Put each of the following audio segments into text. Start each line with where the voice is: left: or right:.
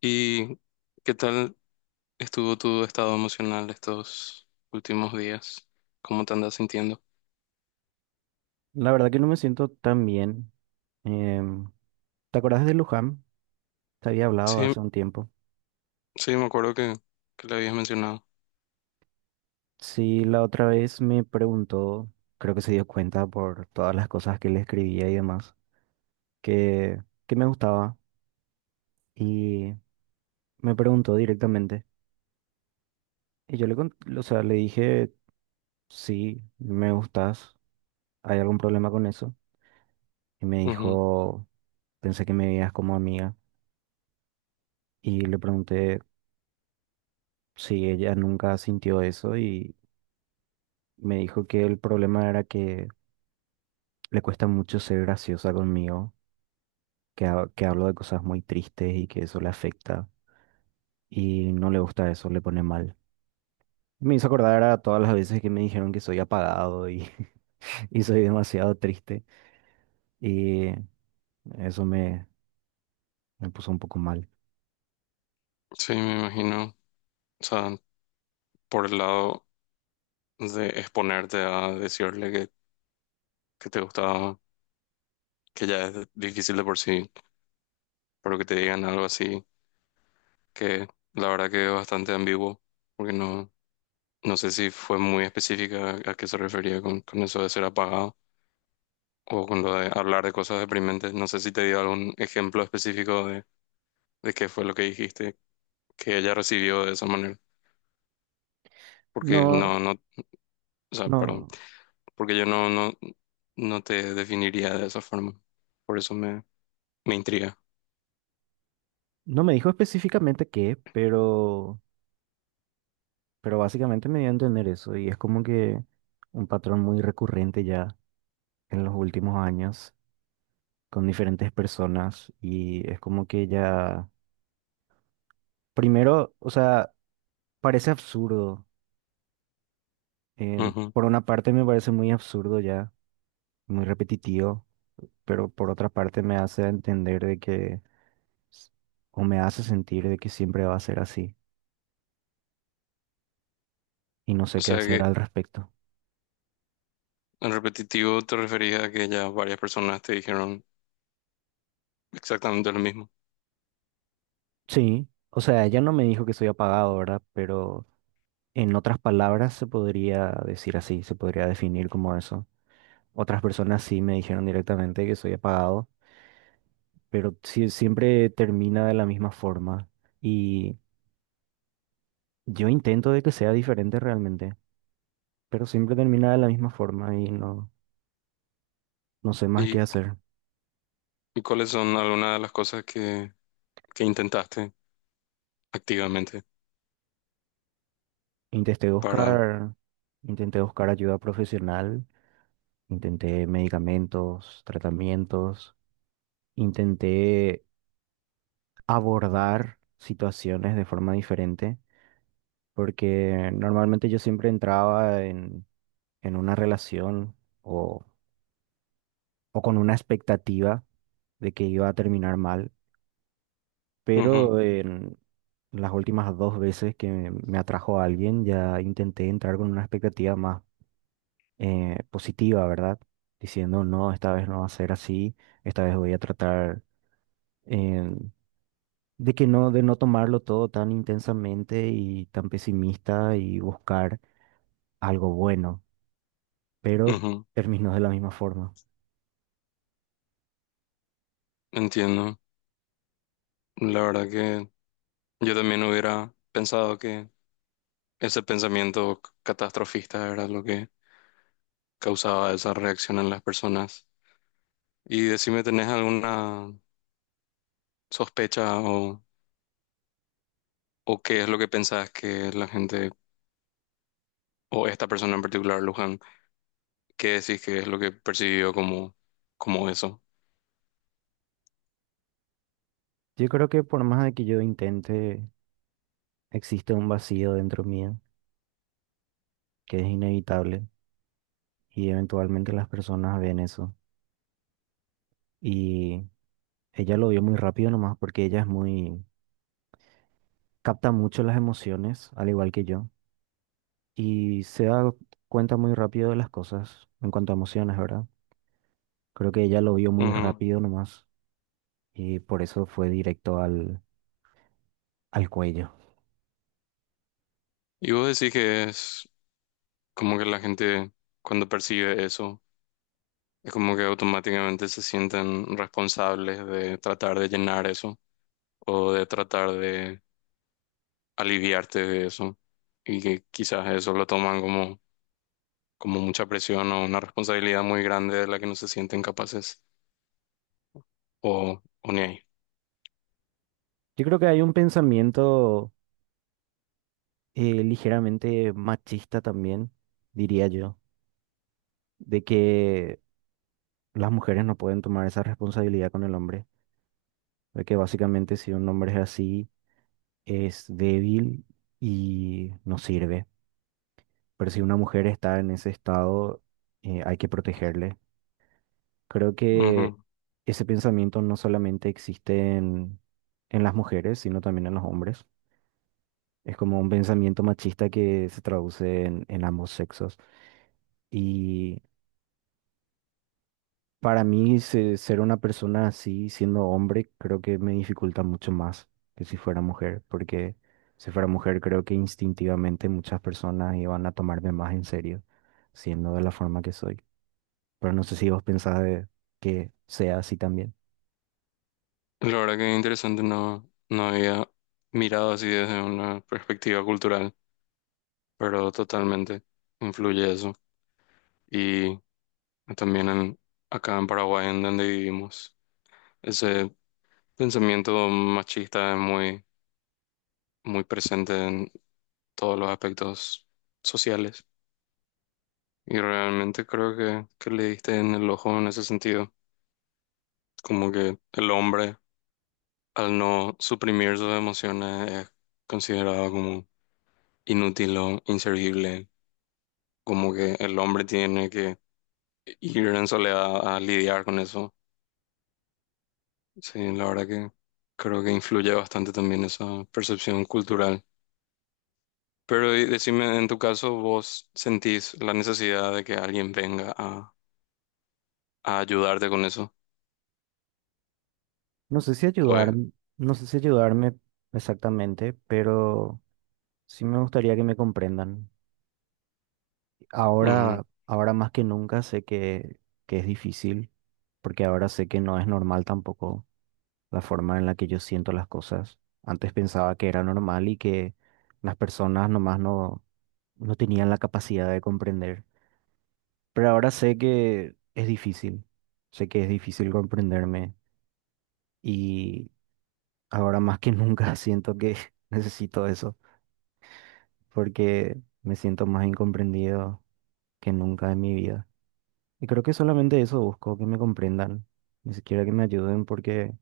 left: ¿Y qué tal estuvo tu estado emocional estos últimos días? ¿Cómo te andas sintiendo?
right: La verdad que no me siento tan bien. Em, ¿Te acordás de Luján? Te había hablado
left: Sí,
right: hace un tiempo.
left: sí, me acuerdo que le habías mencionado.
right: Sí, la otra vez me preguntó, creo que se dio cuenta por todas las cosas que le escribía y demás, que me gustaba y me preguntó directamente. Y yo le, o sea, le dije, sí, me gustas, ¿hay algún problema con eso? Y me
left: Ujú.
right: dijo, pensé que me veías como amiga. Y le pregunté si ella nunca sintió eso. Me dijo que el problema era que le cuesta mucho ser graciosa conmigo, que, que hablo de cosas muy tristes y que eso le afecta y no le gusta eso, le pone mal. Me hizo acordar a todas las veces que me dijeron que soy apagado y, y soy demasiado triste y eso me, me puso un poco mal.
left: Sí, me imagino. O sea, por el lado de exponerte a decirle que te gustaba, que ya es difícil de por sí, pero que te digan algo así, que la verdad que es bastante ambiguo, porque no sé si fue muy específica a qué se refería con eso de ser apagado, o con lo de hablar de cosas deprimentes. No sé si te dio algún ejemplo específico de qué fue lo que dijiste que ella recibió de esa manera. Porque
right: No,
left: no, no, o sea, Perdón,
right: no,
left: porque yo no te definiría de esa forma. Por eso me intriga.
right: no me dijo específicamente qué, pero básicamente me dio a entender eso y es como que un patrón muy recurrente ya en los últimos años, con diferentes personas. Y es como que ya, primero, o sea, parece absurdo.
left: Ujú.
right: Por una parte me parece muy absurdo ya, muy repetitivo, pero por otra parte me hace entender de que, s- o me hace sentir de que siempre va a ser así y no sé
left: O
right: qué
left: sea
right: hacer al
left: que
right: respecto.
left: en repetitivo te refería a que ya varias personas te dijeron exactamente lo mismo.
right: Sí, o sea, ella no me dijo que soy apagado, ¿verdad? Pero en otras palabras se podría decir así, se podría definir como eso. Otras personas sí me dijeron directamente que soy apagado, pero siempre termina de la misma forma. Y yo intento de que sea diferente realmente, pero siempre termina de la misma forma y no, no sé más qué
left: ¿Y,
right: hacer.
left: y cuáles son algunas de las cosas que intentaste activamente
right: Intenté
left: para...
right: buscar, intenté buscar ayuda profesional, intenté medicamentos, tratamientos, intenté abordar situaciones de forma diferente, porque normalmente yo siempre entraba en una relación o o con una expectativa de que iba a terminar mal,
left: Ujú,
right: pero en las últimas dos veces que me atrajo a alguien ya intenté entrar con una expectativa más positiva, ¿verdad? Diciendo, no, esta vez no va a ser así, esta vez voy a tratar eh, de que no, de no tomarlo todo tan intensamente y tan pesimista y buscar algo bueno, pero
left: ujú.
right: terminó de la misma forma.
left: Entiendo. La verdad que... Yo también hubiera pensado que ese pensamiento catastrofista era lo que causaba esa reacción en las personas. Y decime, ¿tenés alguna sospecha o qué es lo que pensás que la gente, o esta persona en particular, Luján, qué decís que es lo que percibió como, como eso?
right: Yo creo que por más de que yo intente, existe un vacío dentro mío que es inevitable y eventualmente las personas ven eso. Y ella lo vio muy rápido nomás porque ella es muy, capta mucho las emociones, al igual que yo, y se da cuenta muy rápido de las cosas en cuanto a emociones, ¿verdad? Creo que ella lo vio muy
left: Ujú.
right: rápido nomás y por eso fue directo al cuello.
left: Y vos decís que es como que la gente cuando percibe eso, es como que automáticamente se sienten responsables de tratar de llenar eso o de tratar de aliviarte de eso y que quizás eso lo toman como, como mucha presión o una responsabilidad muy grande de la que no se sienten capaces o ni ahí.
right: Yo creo que hay un pensamiento ligeramente machista también, diría yo, de que las mujeres no pueden tomar esa responsabilidad con el hombre. De que básicamente si un hombre es así, es débil y no sirve. Pero si una mujer está en ese estado, hay que protegerle. Creo que
left: Ujú.
right: ese pensamiento no solamente existe en las mujeres, sino también en los hombres. Es como un pensamiento machista que se traduce en ambos sexos. Y Para mí, ser una persona así, siendo hombre, creo que me dificulta mucho más que si fuera mujer, porque si fuera mujer, creo que instintivamente muchas personas iban a tomarme más en serio, siendo de la forma que soy. Pero no sé si vos pensás de que sea así también.
left: La verdad que es interesante, no había mirado así desde una perspectiva cultural, pero totalmente influye eso. Y también en, acá en Paraguay, en donde vivimos, ese pensamiento machista es muy, muy presente en todos los aspectos sociales. Y realmente creo que le diste en el ojo en ese sentido. Como que el hombre, al no suprimir sus emociones, es considerado como inútil o inservible. Como que el hombre tiene que ir en soledad a lidiar con eso. Sí, la verdad que creo que influye bastante también esa percepción cultural. Pero y decime, en tu caso, ¿vos sentís la necesidad de que alguien venga a ayudarte con eso?
right: No sé si ayudar,
left: Pues,
right: no sé si ayudarme exactamente, pero sí me gustaría que me comprendan.
left: ujú,
right: Ahora, ahora más que nunca sé que es difícil, porque ahora sé que no es normal tampoco la forma en la que yo siento las cosas. Antes pensaba que era normal y que las personas nomás no, no tenían la capacidad de comprender. Pero ahora sé que es difícil, sé que es difícil comprenderme y ahora más que nunca siento que necesito eso, porque me siento más incomprendido que nunca en mi vida. Y creo que solamente eso busco, que me comprendan, ni siquiera que me ayuden porque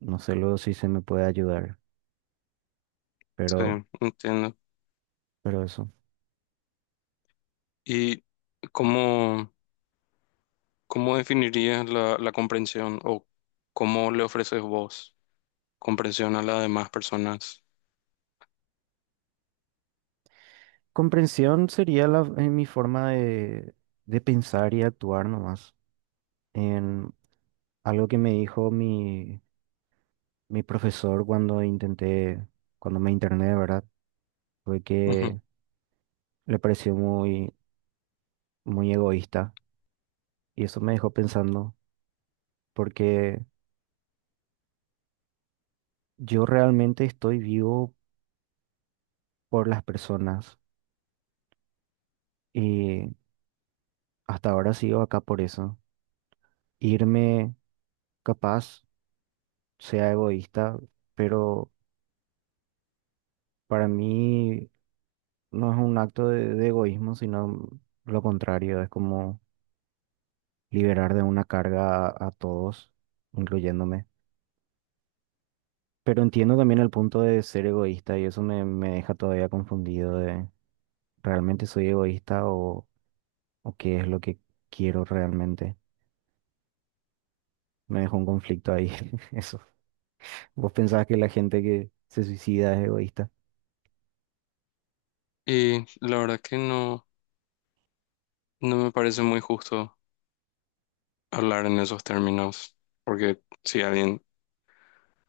right: no sé luego si se me puede ayudar,
left: sí,
right: pero,
left: entiendo.
right: pero eso.
left: ¿Y cómo, cómo definirías la comprensión o cómo le ofreces vos comprensión a las demás personas?
right: Comprensión sería mi forma de pensar y actuar nomás. En algo que me dijo mi profesor cuando intenté, cuando me interné, ¿verdad? Fue
left: Ujú.
right: que le pareció muy, muy egoísta y eso me dejó pensando porque yo realmente estoy vivo por las personas y hasta ahora sigo acá por eso. Irme capaz sea egoísta, pero para mí no es un acto de egoísmo, sino lo contrario, es como liberar de una carga a todos, incluyéndome. Pero entiendo también el punto de ser egoísta y eso me deja todavía confundido de ¿realmente soy egoísta o qué es lo que quiero realmente? Me dejó un conflicto ahí, eso. ¿Vos pensás que la gente que se suicida es egoísta?
left: Y la verdad que no me parece muy justo hablar en esos términos, porque si alguien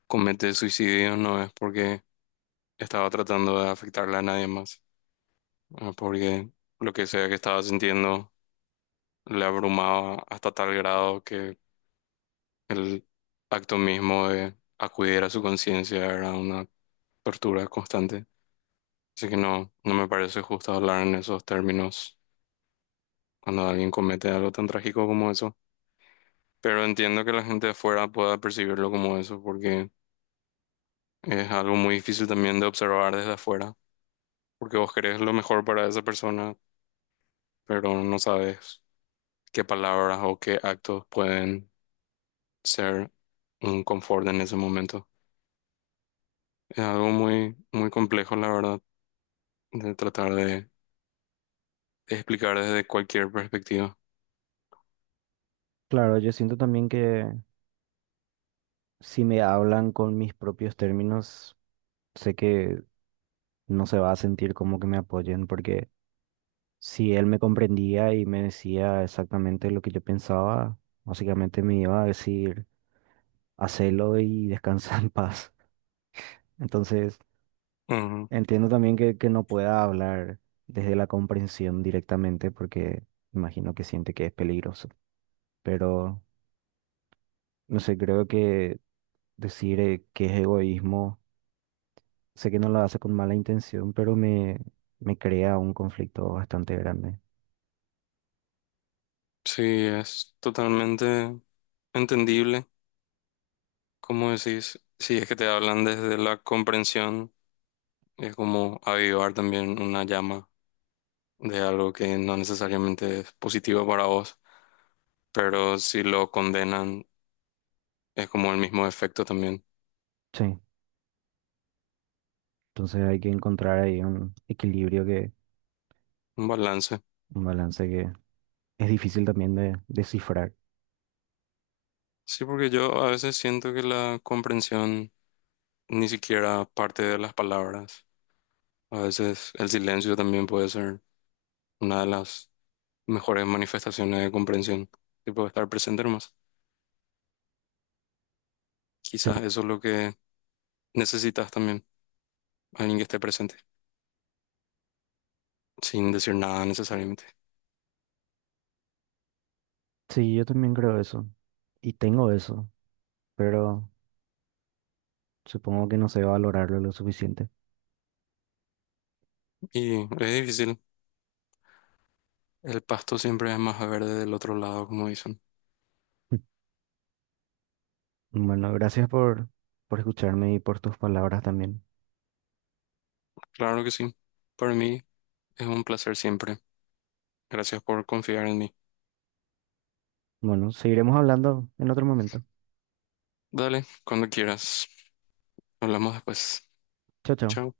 left: comete suicidio no es porque estaba tratando de afectarle a nadie más, porque lo que sea que estaba sintiendo le abrumaba hasta tal grado que el acto mismo de acudir a su conciencia era una tortura constante. Así que no me parece justo hablar en esos términos cuando alguien comete algo tan trágico como eso. Pero entiendo que la gente de afuera pueda percibirlo como eso, porque es algo muy difícil también de observar desde afuera, porque vos querés lo mejor para esa persona, pero no sabes qué palabras o qué actos pueden ser un confort en ese momento. Es algo muy, muy complejo, la verdad, de tratar de explicar desde cualquier perspectiva.
right: Claro, yo siento también que si me hablan con mis propios términos, sé que no se va a sentir como que me apoyen porque si él me comprendía y me decía exactamente lo que yo pensaba, básicamente me iba a decir, hacelo y descansa en paz. Entonces,
left: Ujú.
right: entiendo también que no pueda hablar desde la comprensión directamente porque imagino que siente que es peligroso. Pero, no sé, creo que decir que es egoísmo, sé que no lo hace con mala intención, pero me crea un conflicto bastante grande.
left: Sí, es totalmente entendible. Como decís, si es que te hablan desde la comprensión, es como avivar también una llama de algo que no necesariamente es positivo para vos, pero si lo condenan, es como el mismo efecto también,
right: Sí, entonces hay que encontrar ahí un equilibrio que,
left: un balance.
right: un balance que es difícil también de descifrar.
left: Sí, porque yo a veces siento que la comprensión ni siquiera parte de las palabras. A veces el silencio también puede ser una de las mejores manifestaciones de comprensión, tipo estar presente nomás.
right: Sí,
left: Quizás eso es lo que necesitas también, alguien que esté presente, sin decir nada necesariamente.
right: sí, yo también creo eso. Y tengo eso, pero supongo que no sé valorarlo lo suficiente.
left: Y es difícil, el pasto siempre es más verde del otro lado, como dicen.
right: Bueno, gracias por escucharme y por tus palabras también.
left: Claro que sí, para mí es un placer siempre. Gracias por confiar en mí.
right: Bueno, seguiremos hablando en otro momento.
left: Dale, cuando quieras. Hablamos después.
right: Chao, chao.
left: Chao.